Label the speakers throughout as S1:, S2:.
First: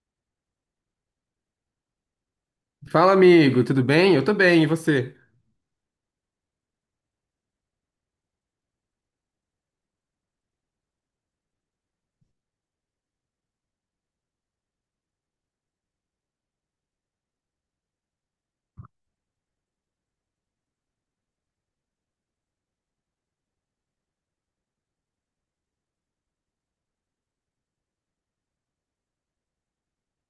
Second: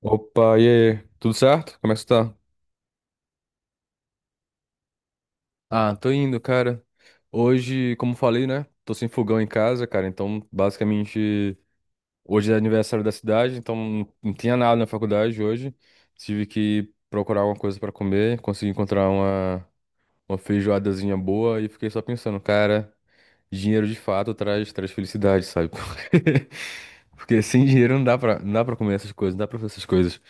S1: Opa, e aí? Tudo certo? Como é que você tá?
S2: Fala, amigo, tudo bem? Eu tô bem, e você?
S1: Ah, tô indo, cara. Hoje, como falei, né? Tô sem fogão em casa, cara. Então, basicamente, hoje é aniversário da cidade, então não tinha nada na faculdade hoje. Tive que procurar alguma coisa pra comer, consegui encontrar uma feijoadazinha boa e fiquei só pensando, cara, dinheiro de fato traz felicidade, sabe? Porque sem dinheiro não dá pra comer essas coisas, não dá pra fazer essas coisas.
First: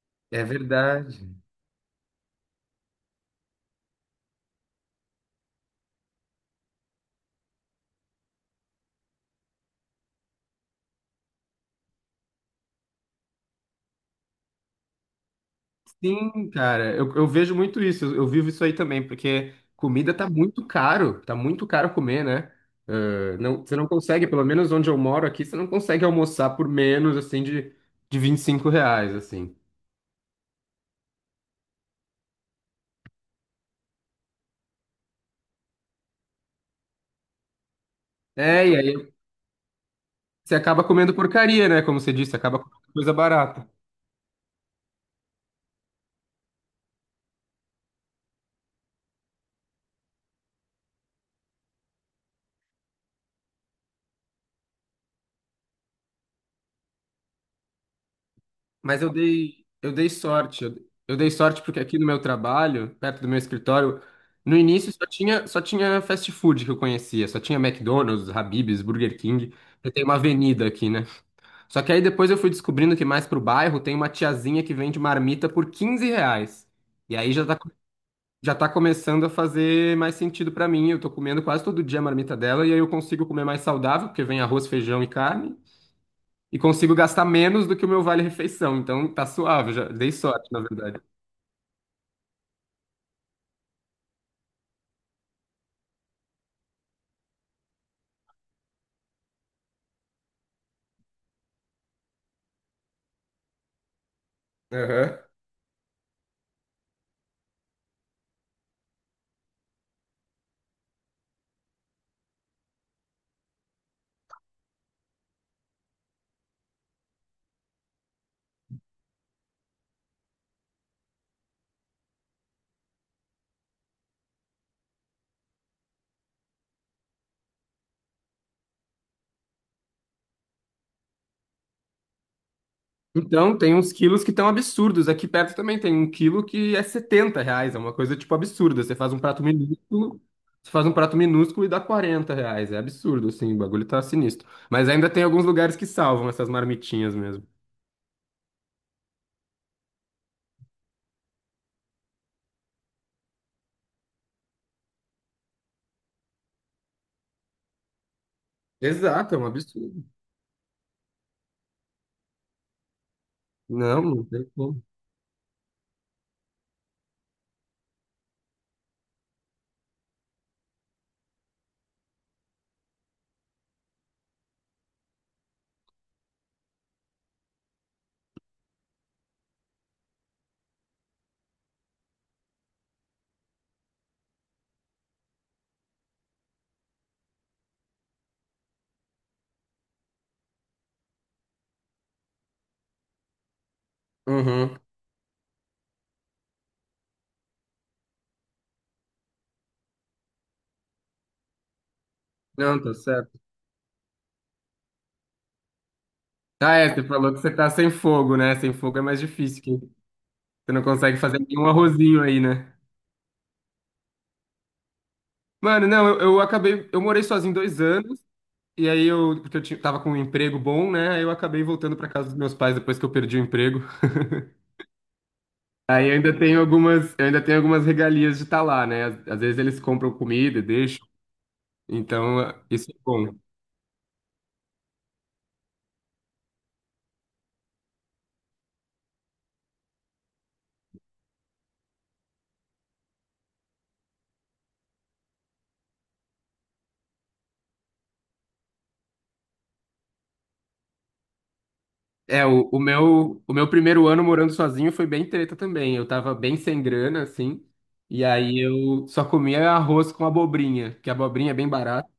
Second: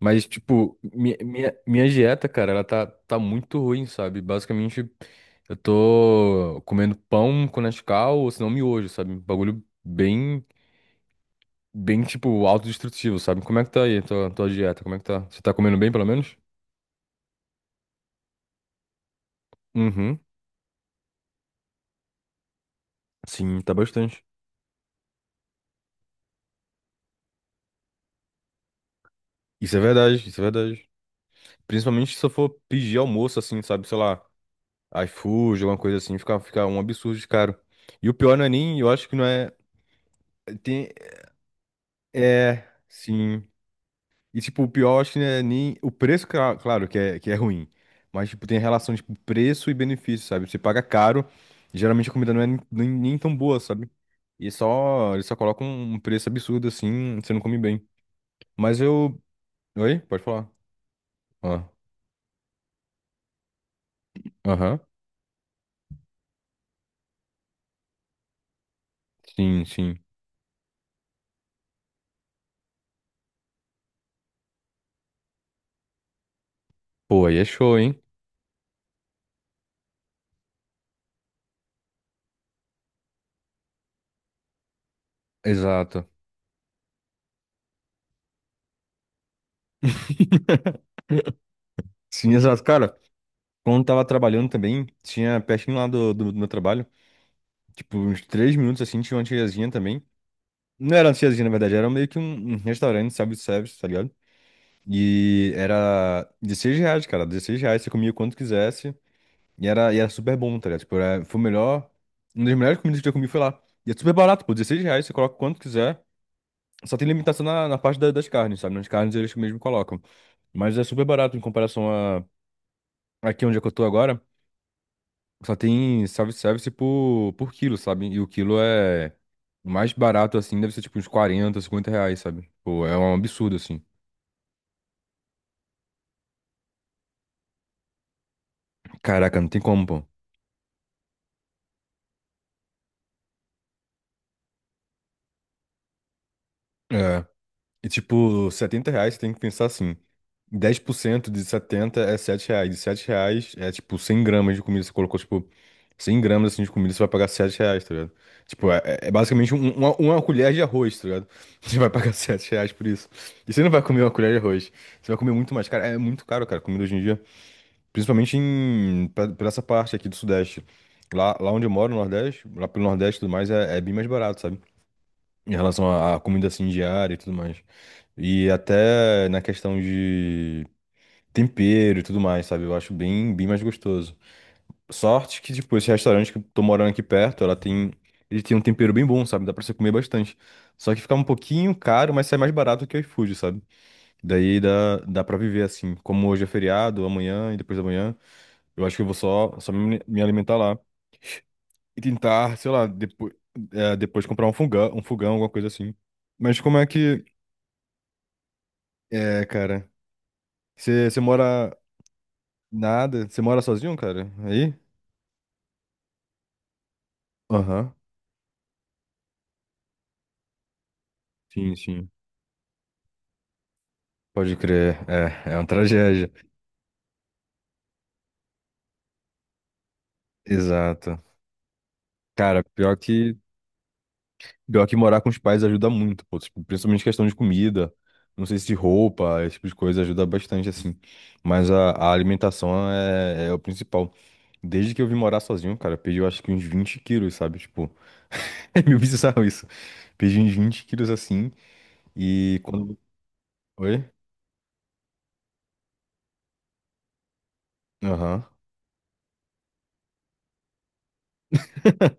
S1: Mas,
S2: É
S1: tipo,
S2: verdade.
S1: minha dieta, cara, tá muito ruim, sabe? Basicamente, eu tô comendo pão com Nescau, ou se não, miojo, sabe? Um bagulho bem, tipo, autodestrutivo, sabe? Como é que tá aí a tua dieta? Como é que tá? Você tá comendo bem, pelo menos?
S2: Sim, cara, eu vejo muito isso, eu vivo isso aí também, porque comida
S1: Uhum.
S2: tá muito caro comer, né? Ah,
S1: Sim,
S2: não,
S1: tá
S2: você não
S1: bastante.
S2: consegue, pelo menos onde eu moro aqui, você não consegue almoçar por menos, assim, de 25 reais, assim.
S1: Isso é verdade, isso é verdade. Principalmente se eu for pedir almoço, assim, sabe? Sei lá, iFood, alguma coisa assim, fica um absurdo de caro. E o pior não é
S2: É, e
S1: nem, eu acho
S2: aí
S1: que não é...
S2: você acaba
S1: Tem,
S2: comendo porcaria, né? Como você disse, acaba
S1: é...
S2: comendo coisa
S1: Sim.
S2: barata.
S1: E, tipo, o pior, acho que não é nem. O preço, claro, que é ruim. Mas, tipo, tem a relação, tipo, preço e benefício, sabe? Você paga caro, e geralmente a comida não é nem, nem tão boa, sabe? E só. Eles só colocam um preço absurdo assim, você não come bem. Mas
S2: Mas eu
S1: eu.
S2: dei, eu
S1: Oi?
S2: dei
S1: Pode falar.
S2: sorte. Eu dei sorte
S1: Ó.
S2: porque aqui no meu trabalho, perto do meu escritório, no
S1: Aham.
S2: início só tinha fast food que eu conhecia, só tinha McDonald's, Habib's, Burger King.
S1: Sim,
S2: Eu
S1: sim.
S2: tenho uma avenida aqui, né? Só que aí depois eu fui descobrindo que mais pro bairro tem uma tiazinha que vende marmita por 15 reais. E
S1: Pô,
S2: aí
S1: aí é
S2: já tá,
S1: show, hein?
S2: já tá começando a fazer mais sentido pra mim. Eu tô comendo quase todo dia a marmita dela e aí eu consigo comer mais saudável, porque vem arroz, feijão e carne
S1: Exato.
S2: e consigo gastar menos do que o meu vale-refeição. Então tá suave, já dei sorte, na verdade.
S1: Sim, exato. Cara, quando eu tava trabalhando também, tinha pertinho lá do meu trabalho, tipo, uns 3 minutos assim, tinha uma tiazinha também. Não era lanchezinha, na verdade, era meio que um restaurante, self-service, tá ligado?
S2: Aham.
S1: E era 16 reais, cara, 16 reais, você comia quanto quisesse, e era super bom, tá ligado? Tipo, foi o melhor, uma das melhores comidas que eu já comi foi lá. E é super barato, pô, 16 reais, você coloca quanto quiser, só tem limitação na parte das carnes, sabe? Nas carnes eles mesmo colocam, mas é super barato em comparação a aqui onde é que eu tô agora, só tem self-service por quilo, sabe? E o quilo é... O mais barato, assim, deve ser tipo uns 40, 50 reais, sabe? Pô, é um absurdo,
S2: Então tem
S1: assim.
S2: uns quilos que estão absurdos. Aqui perto também tem um quilo que é 70 reais, é uma coisa tipo absurda. Você faz um
S1: Caraca,
S2: prato
S1: não tem como, pô.
S2: minúsculo, você faz um prato minúsculo e dá 40 reais. É absurdo, assim, o bagulho tá sinistro. Mas ainda tem alguns lugares que salvam essas marmitinhas
S1: É.
S2: mesmo.
S1: E tipo, 70 reais tem que pensar assim. 10% de 70 é 7 reais. E 7 reais é tipo 100 gramas de comida. Você colocou tipo 100 gramas assim, de comida, você vai pagar 7 reais, tá ligado? Tipo, é
S2: Exato, é um
S1: basicamente
S2: absurdo.
S1: uma colher de arroz, tá ligado? Você vai pagar 7 reais por isso. E você não vai
S2: Não,
S1: comer uma
S2: não
S1: colher de
S2: tem
S1: arroz.
S2: como.
S1: Você vai comer muito mais caro. É muito caro, cara, comida hoje em dia. Principalmente em, pra essa parte aqui do Sudeste. Lá onde eu moro, no Nordeste, lá pelo Nordeste e tudo mais, é, é bem mais barato, sabe? Em relação à à comida assim diária e tudo mais. E até na questão de tempero e tudo mais, sabe? Eu acho bem mais gostoso. Sorte que, tipo, esse restaurante que eu tô morando aqui perto, ela tem. Ele tem um tempero bem bom, sabe? Dá pra você comer bastante. Só que fica um pouquinho caro, mas sai mais barato que o iFood, sabe? Daí
S2: Uhum.
S1: dá pra viver assim. Como hoje é feriado, amanhã e depois da manhã, eu acho que eu vou só me alimentar lá. E tentar, sei
S2: Não,
S1: lá,
S2: tá certo.
S1: depois comprar um fogão, alguma coisa assim. Mas
S2: Ah,
S1: como é
S2: é, você
S1: que.
S2: falou que você tá sem fogo, né? Sem fogo é mais
S1: É,
S2: difícil.
S1: cara.
S2: Você não consegue
S1: Você
S2: fazer nenhum
S1: mora
S2: arrozinho aí, né?
S1: nada? Você mora sozinho, cara? Aí?
S2: Mano, não, eu acabei. Eu morei sozinho dois
S1: Aham.
S2: anos, e aí eu. Porque eu tava com um emprego bom, né? Aí eu acabei
S1: Sim,
S2: voltando pra
S1: sim.
S2: casa dos meus pais depois que eu perdi o emprego.
S1: Pode crer. É, é uma
S2: Aí eu
S1: tragédia.
S2: ainda tenho algumas regalias de estar lá, né? Às vezes eles compram comida, e deixam.
S1: Exato.
S2: Então,
S1: Cara,
S2: isso é bom.
S1: pior que morar com os pais ajuda muito, pô. Tipo, principalmente questão de comida. Não sei se de roupa, esse tipo de coisa ajuda bastante, assim. Mas a alimentação é o principal. Desde que eu vim morar sozinho, cara, eu perdi eu acho que uns 20 quilos, sabe? Tipo, é meio bizarro isso. Perdi uns 20 quilos assim.
S2: É,
S1: E
S2: o, o
S1: quando.
S2: meu, o meu
S1: Oi?
S2: primeiro ano morando sozinho foi bem treta também. Eu tava bem sem grana, assim. E
S1: Aham.
S2: aí eu só comia arroz com abobrinha, que a abobrinha é bem barata.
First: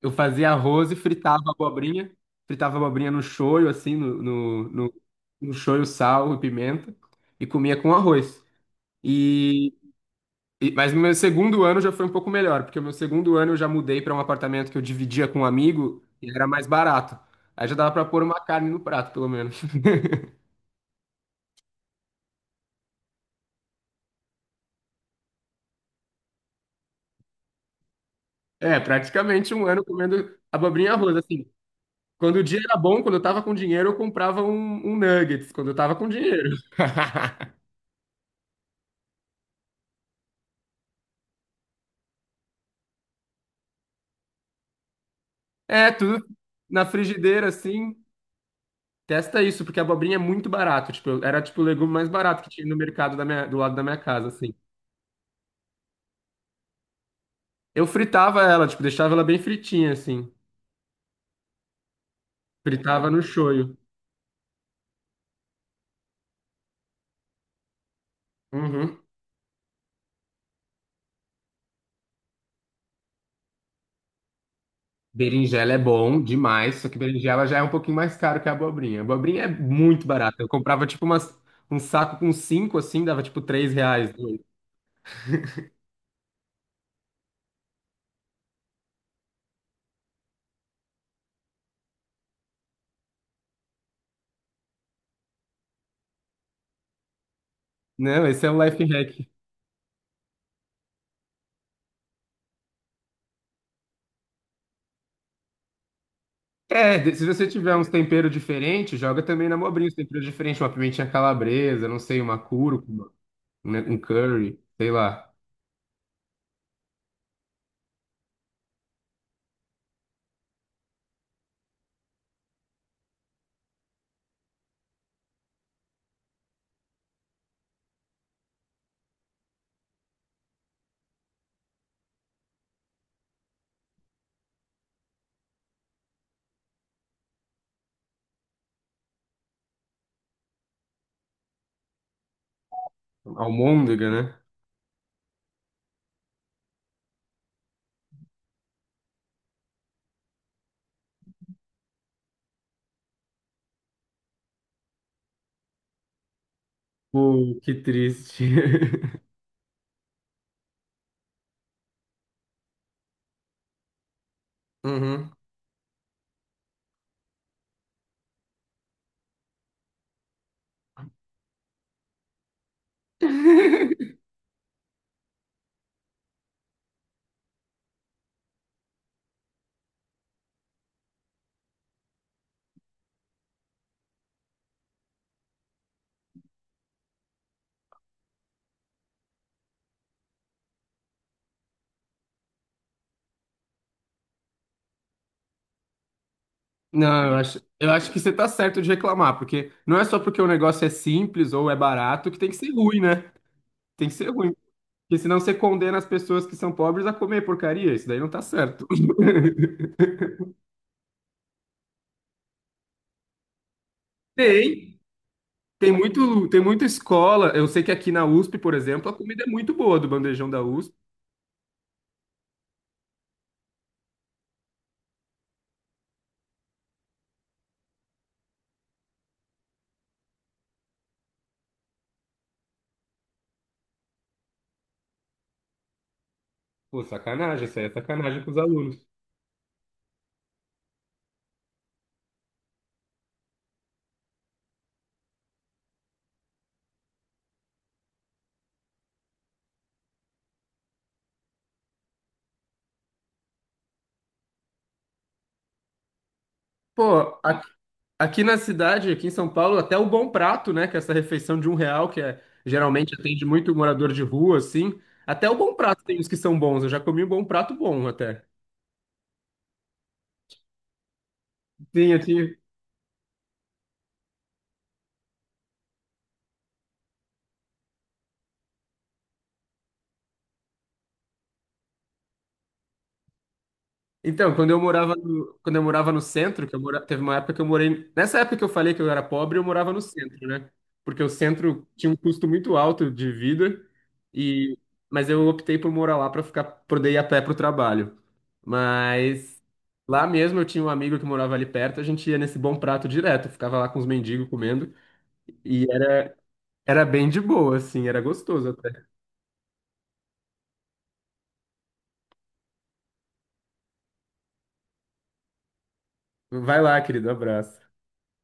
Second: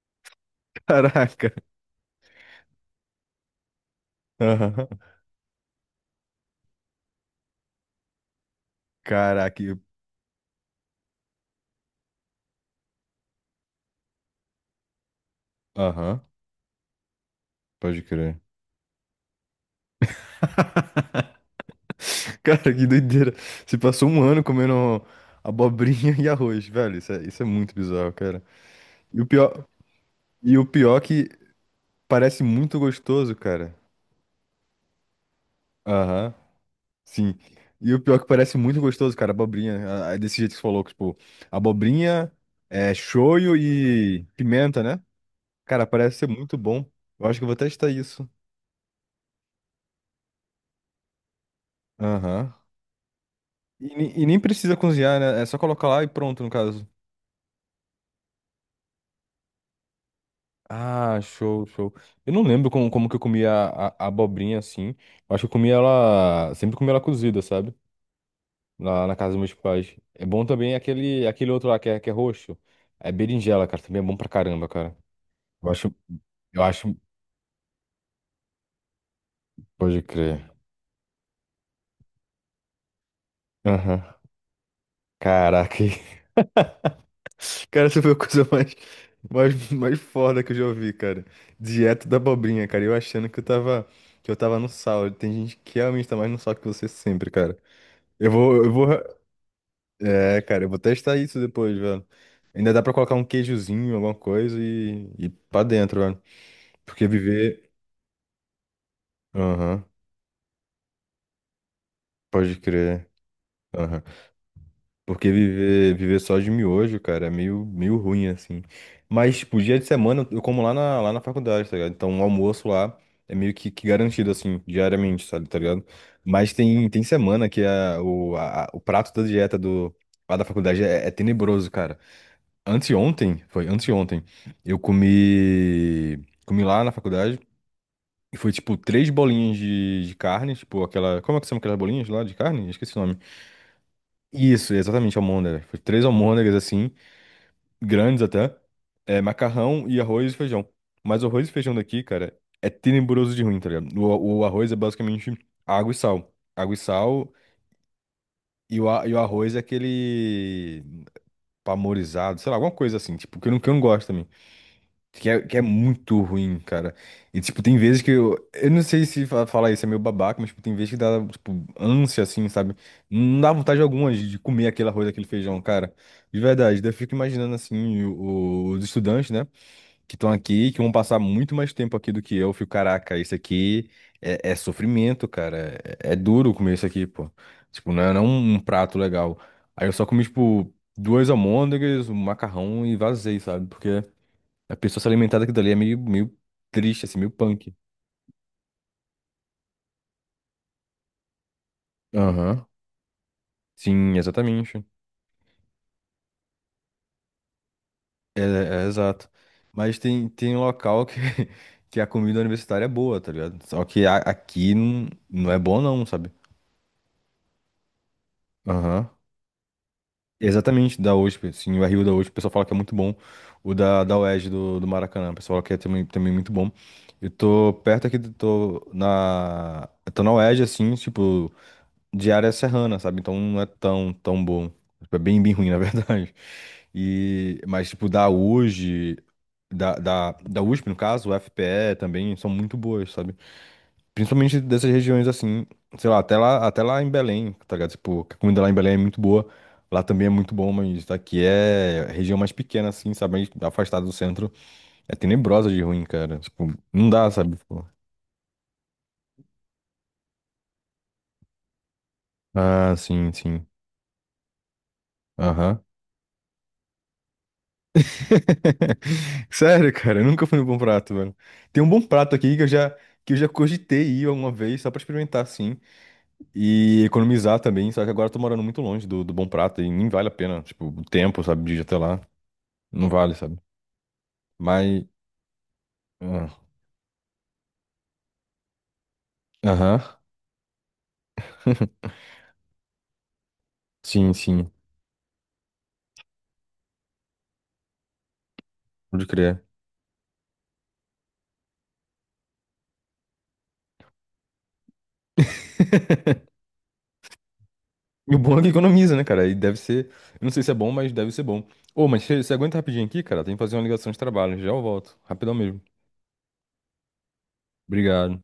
S2: Eu fazia arroz e fritava
S1: Caraca.
S2: abobrinha. Fritava abobrinha no shoyu, assim, no, no,
S1: Aham.
S2: no, no shoyu, sal e pimenta. E comia com arroz.
S1: Caraca,
S2: E,
S1: e-
S2: mas no meu segundo ano já foi um pouco melhor, porque no meu segundo ano eu já mudei para um apartamento que eu dividia com um amigo
S1: aham,
S2: e era mais barato. Aí já dava
S1: pode
S2: para pôr
S1: crer.
S2: uma carne no prato, pelo menos.
S1: Cara, que doideira. Você passou um ano comendo abobrinha e arroz, velho. Isso é muito bizarro, cara.
S2: É,
S1: E o
S2: praticamente
S1: pior,
S2: um ano comendo
S1: e o
S2: abobrinha e
S1: pior
S2: arroz,
S1: que
S2: assim. Quando
S1: parece
S2: o dia era
S1: muito
S2: bom, quando eu
S1: gostoso,
S2: tava com
S1: cara.
S2: dinheiro, eu comprava um nuggets, quando eu tava com
S1: Aham,
S2: dinheiro.
S1: sim. E o pior que parece muito gostoso, cara, abobrinha. Ah, ah, desse jeito que você falou, que, tipo, abobrinha, é, shoyu e pimenta, né? Cara,
S2: É,
S1: parece
S2: tudo
S1: ser muito
S2: na
S1: bom. Eu acho que eu
S2: frigideira,
S1: vou testar
S2: assim.
S1: isso.
S2: Testa isso, porque a abobrinha é muito barato. Tipo, era tipo o legume mais barato que
S1: Aham.
S2: tinha no mercado da do lado da
S1: E,
S2: minha
S1: ne- e
S2: casa,
S1: nem
S2: assim.
S1: precisa cozinhar, né? É só colocar lá e pronto, no caso.
S2: Eu fritava ela, tipo, deixava ela bem fritinha, assim.
S1: Ah, show, show. Eu não lembro como
S2: Fritava
S1: que eu
S2: no
S1: comia
S2: shoyu.
S1: a abobrinha assim. Eu acho que eu comia ela. Sempre comi ela cozida, sabe?
S2: Uhum.
S1: Lá na casa dos meus pais. É bom também aquele outro lá que é roxo. É berinjela, cara. Também é bom pra caramba, cara. Eu
S2: Berinjela é
S1: acho.
S2: bom
S1: Eu
S2: demais, só
S1: acho.
S2: que berinjela já é um pouquinho mais caro que a abobrinha. A abobrinha é
S1: Pode
S2: muito barata. Eu
S1: crer.
S2: comprava, tipo, um saco com cinco, assim, dava, tipo, três
S1: Aham.
S2: reais.
S1: Caraca. Cara, essa foi a coisa mais foda que eu já ouvi, cara. Dieta da abobrinha, cara. Eu achando que eu tava. Que eu tava no sal. Tem gente que realmente tá mais no sal que você sempre, cara.
S2: Não, esse é um
S1: Eu
S2: life
S1: vou.
S2: hack.
S1: É, cara, eu vou testar isso depois, velho. Ainda dá pra colocar um queijozinho, alguma coisa e pra dentro, velho.
S2: É,
S1: Porque
S2: se você
S1: viver.
S2: tiver uns temperos diferentes, joga também na
S1: Aham,
S2: abobrinha, uns temperos diferentes, tipo, uma pimentinha calabresa, não sei, uma
S1: pode crer.
S2: cúrcuma, né, um
S1: Aham.
S2: curry, sei lá.
S1: Porque viver só de miojo, cara, é meio, meio ruim, assim. Mas, tipo, dia de semana eu como lá na faculdade, tá ligado? Então o almoço lá é meio que garantido, assim, diariamente, sabe, tá ligado? Mas tem, tem semana que a, o, a- a- o prato da dieta do, lá da faculdade é tenebroso, cara. Anteontem, foi anteontem, eu comi lá na faculdade e foi tipo três bolinhas de carne, tipo aquela, como é que são aquelas bolinhas lá de carne? Esqueci o nome.
S2: Almôndega, né?
S1: Isso, exatamente, almôndega. Foi três almôndegas assim, grandes até, é, macarrão e arroz e feijão. Mas o arroz e feijão daqui, cara, é tenebroso de ruim, tá ligado? O arroz é basicamente água e sal. Água e sal
S2: Pô, que triste.
S1: e o arroz é aquele pamorizado, sei lá, alguma coisa assim, tipo, que eu não gosto também.
S2: Uhum.
S1: Que é muito ruim, cara. E, tipo, tem vezes que eu. Eu não sei se falar isso é meio babaca, mas, tipo, tem vezes que dá, tipo, ânsia, assim, sabe? Não dá vontade alguma de comer aquele arroz, aquele feijão, cara. De verdade. Daí eu fico imaginando, assim, os estudantes, né? Que estão aqui, que vão passar muito mais tempo aqui do que eu. Eu fico, caraca, isso aqui é, é sofrimento, cara. É, é duro comer isso aqui, pô. Tipo, não é, não é um um prato legal. Aí eu só comi, tipo, duas almôndegas, um macarrão e vazei, sabe? Porque a pessoa se alimentar daquilo dali é meio, meio triste, assim,
S2: Não,
S1: meio
S2: eu acho,
S1: punk.
S2: eu acho que você tá certo de reclamar, porque não é só porque o negócio é simples ou é barato que tem que
S1: Aham.
S2: ser ruim, né? Tem
S1: Sim,
S2: que ser ruim.
S1: exatamente.
S2: Porque senão você condena as pessoas que são pobres a comer porcaria. Isso daí não
S1: É,
S2: tá
S1: é
S2: certo.
S1: exato. Mas tem, tem local que, que a comida universitária é boa, tá ligado? Só que aqui
S2: Tem,
S1: não, não é bom não, sabe?
S2: tem muita escola. Eu sei que aqui na USP, por exemplo,
S1: Aham.
S2: a comida é muito boa do bandejão da USP.
S1: Exatamente, da USP, sim, o RU da USP, o pessoal fala que é muito bom. O da UERJ do Maracanã, o pessoal fala que é também, também muito bom. Eu tô perto aqui, tô na. Eu tô na UERJ, assim, tipo, de área serrana, sabe? Então não é tão, tão bom. Tipo, é bem, bem ruim, na verdade.
S2: Pô,
S1: E,
S2: sacanagem, isso aí
S1: mas,
S2: é
S1: tipo, da
S2: sacanagem com os alunos.
S1: USG, da USP, no caso, o FPE também, são muito boas, sabe? Principalmente dessas regiões, assim, sei lá, até lá em Belém, tá ligado? Tipo, a comida lá em Belém é muito boa. Lá também é muito bom, mas daqui é região mais pequena, assim, sabe? Mais afastada do centro. É tenebrosa de ruim, cara. Tipo, não dá,
S2: Pô,
S1: sabe? Tipo,
S2: aqui na cidade, aqui em São Paulo, até o Bom Prato, né, que é essa refeição de 1 real, que é,
S1: ah,
S2: geralmente
S1: sim,
S2: atende
S1: sim.
S2: muito morador de rua, assim. Até o Bom
S1: Aham.
S2: Prato tem uns que são bons. Eu já comi um Bom Prato bom até.
S1: Sério, cara, eu nunca fui no Bom Prato, velho. Tem um bom
S2: Sim,
S1: prato aqui
S2: aqui.
S1: que que eu já cogitei ir alguma vez, só pra experimentar, assim, e economizar também, só que agora eu tô morando muito longe do Bom Prato e nem vale a pena, tipo, o tempo, sabe, de ir até lá, não vale, sabe?
S2: Então, quando eu
S1: Mas,
S2: morava no, quando eu morava no
S1: ah,
S2: centro, que eu mora, teve uma época que eu morei. Nessa época que eu falei que eu era pobre, eu morava
S1: aham,
S2: no centro, né? Porque o centro tinha um custo muito alto de vida,
S1: sim, sim,
S2: e, mas eu optei por morar lá para ficar, poder ir a pé para o trabalho.
S1: pode
S2: Mas
S1: crer.
S2: lá mesmo eu tinha um amigo que morava ali perto, a gente ia nesse bom prato direto, ficava lá com os mendigos comendo, e era, era bem de boa, assim, era
S1: E o bom é que
S2: gostoso até.
S1: economiza, né, cara? E deve ser, eu não sei se é bom, mas deve ser bom. Ô, mas você aguenta rapidinho aqui, cara? Tem que fazer uma ligação de trabalho, já eu volto, rapidão mesmo.
S2: Vai lá, querido, abraço.
S1: Obrigado.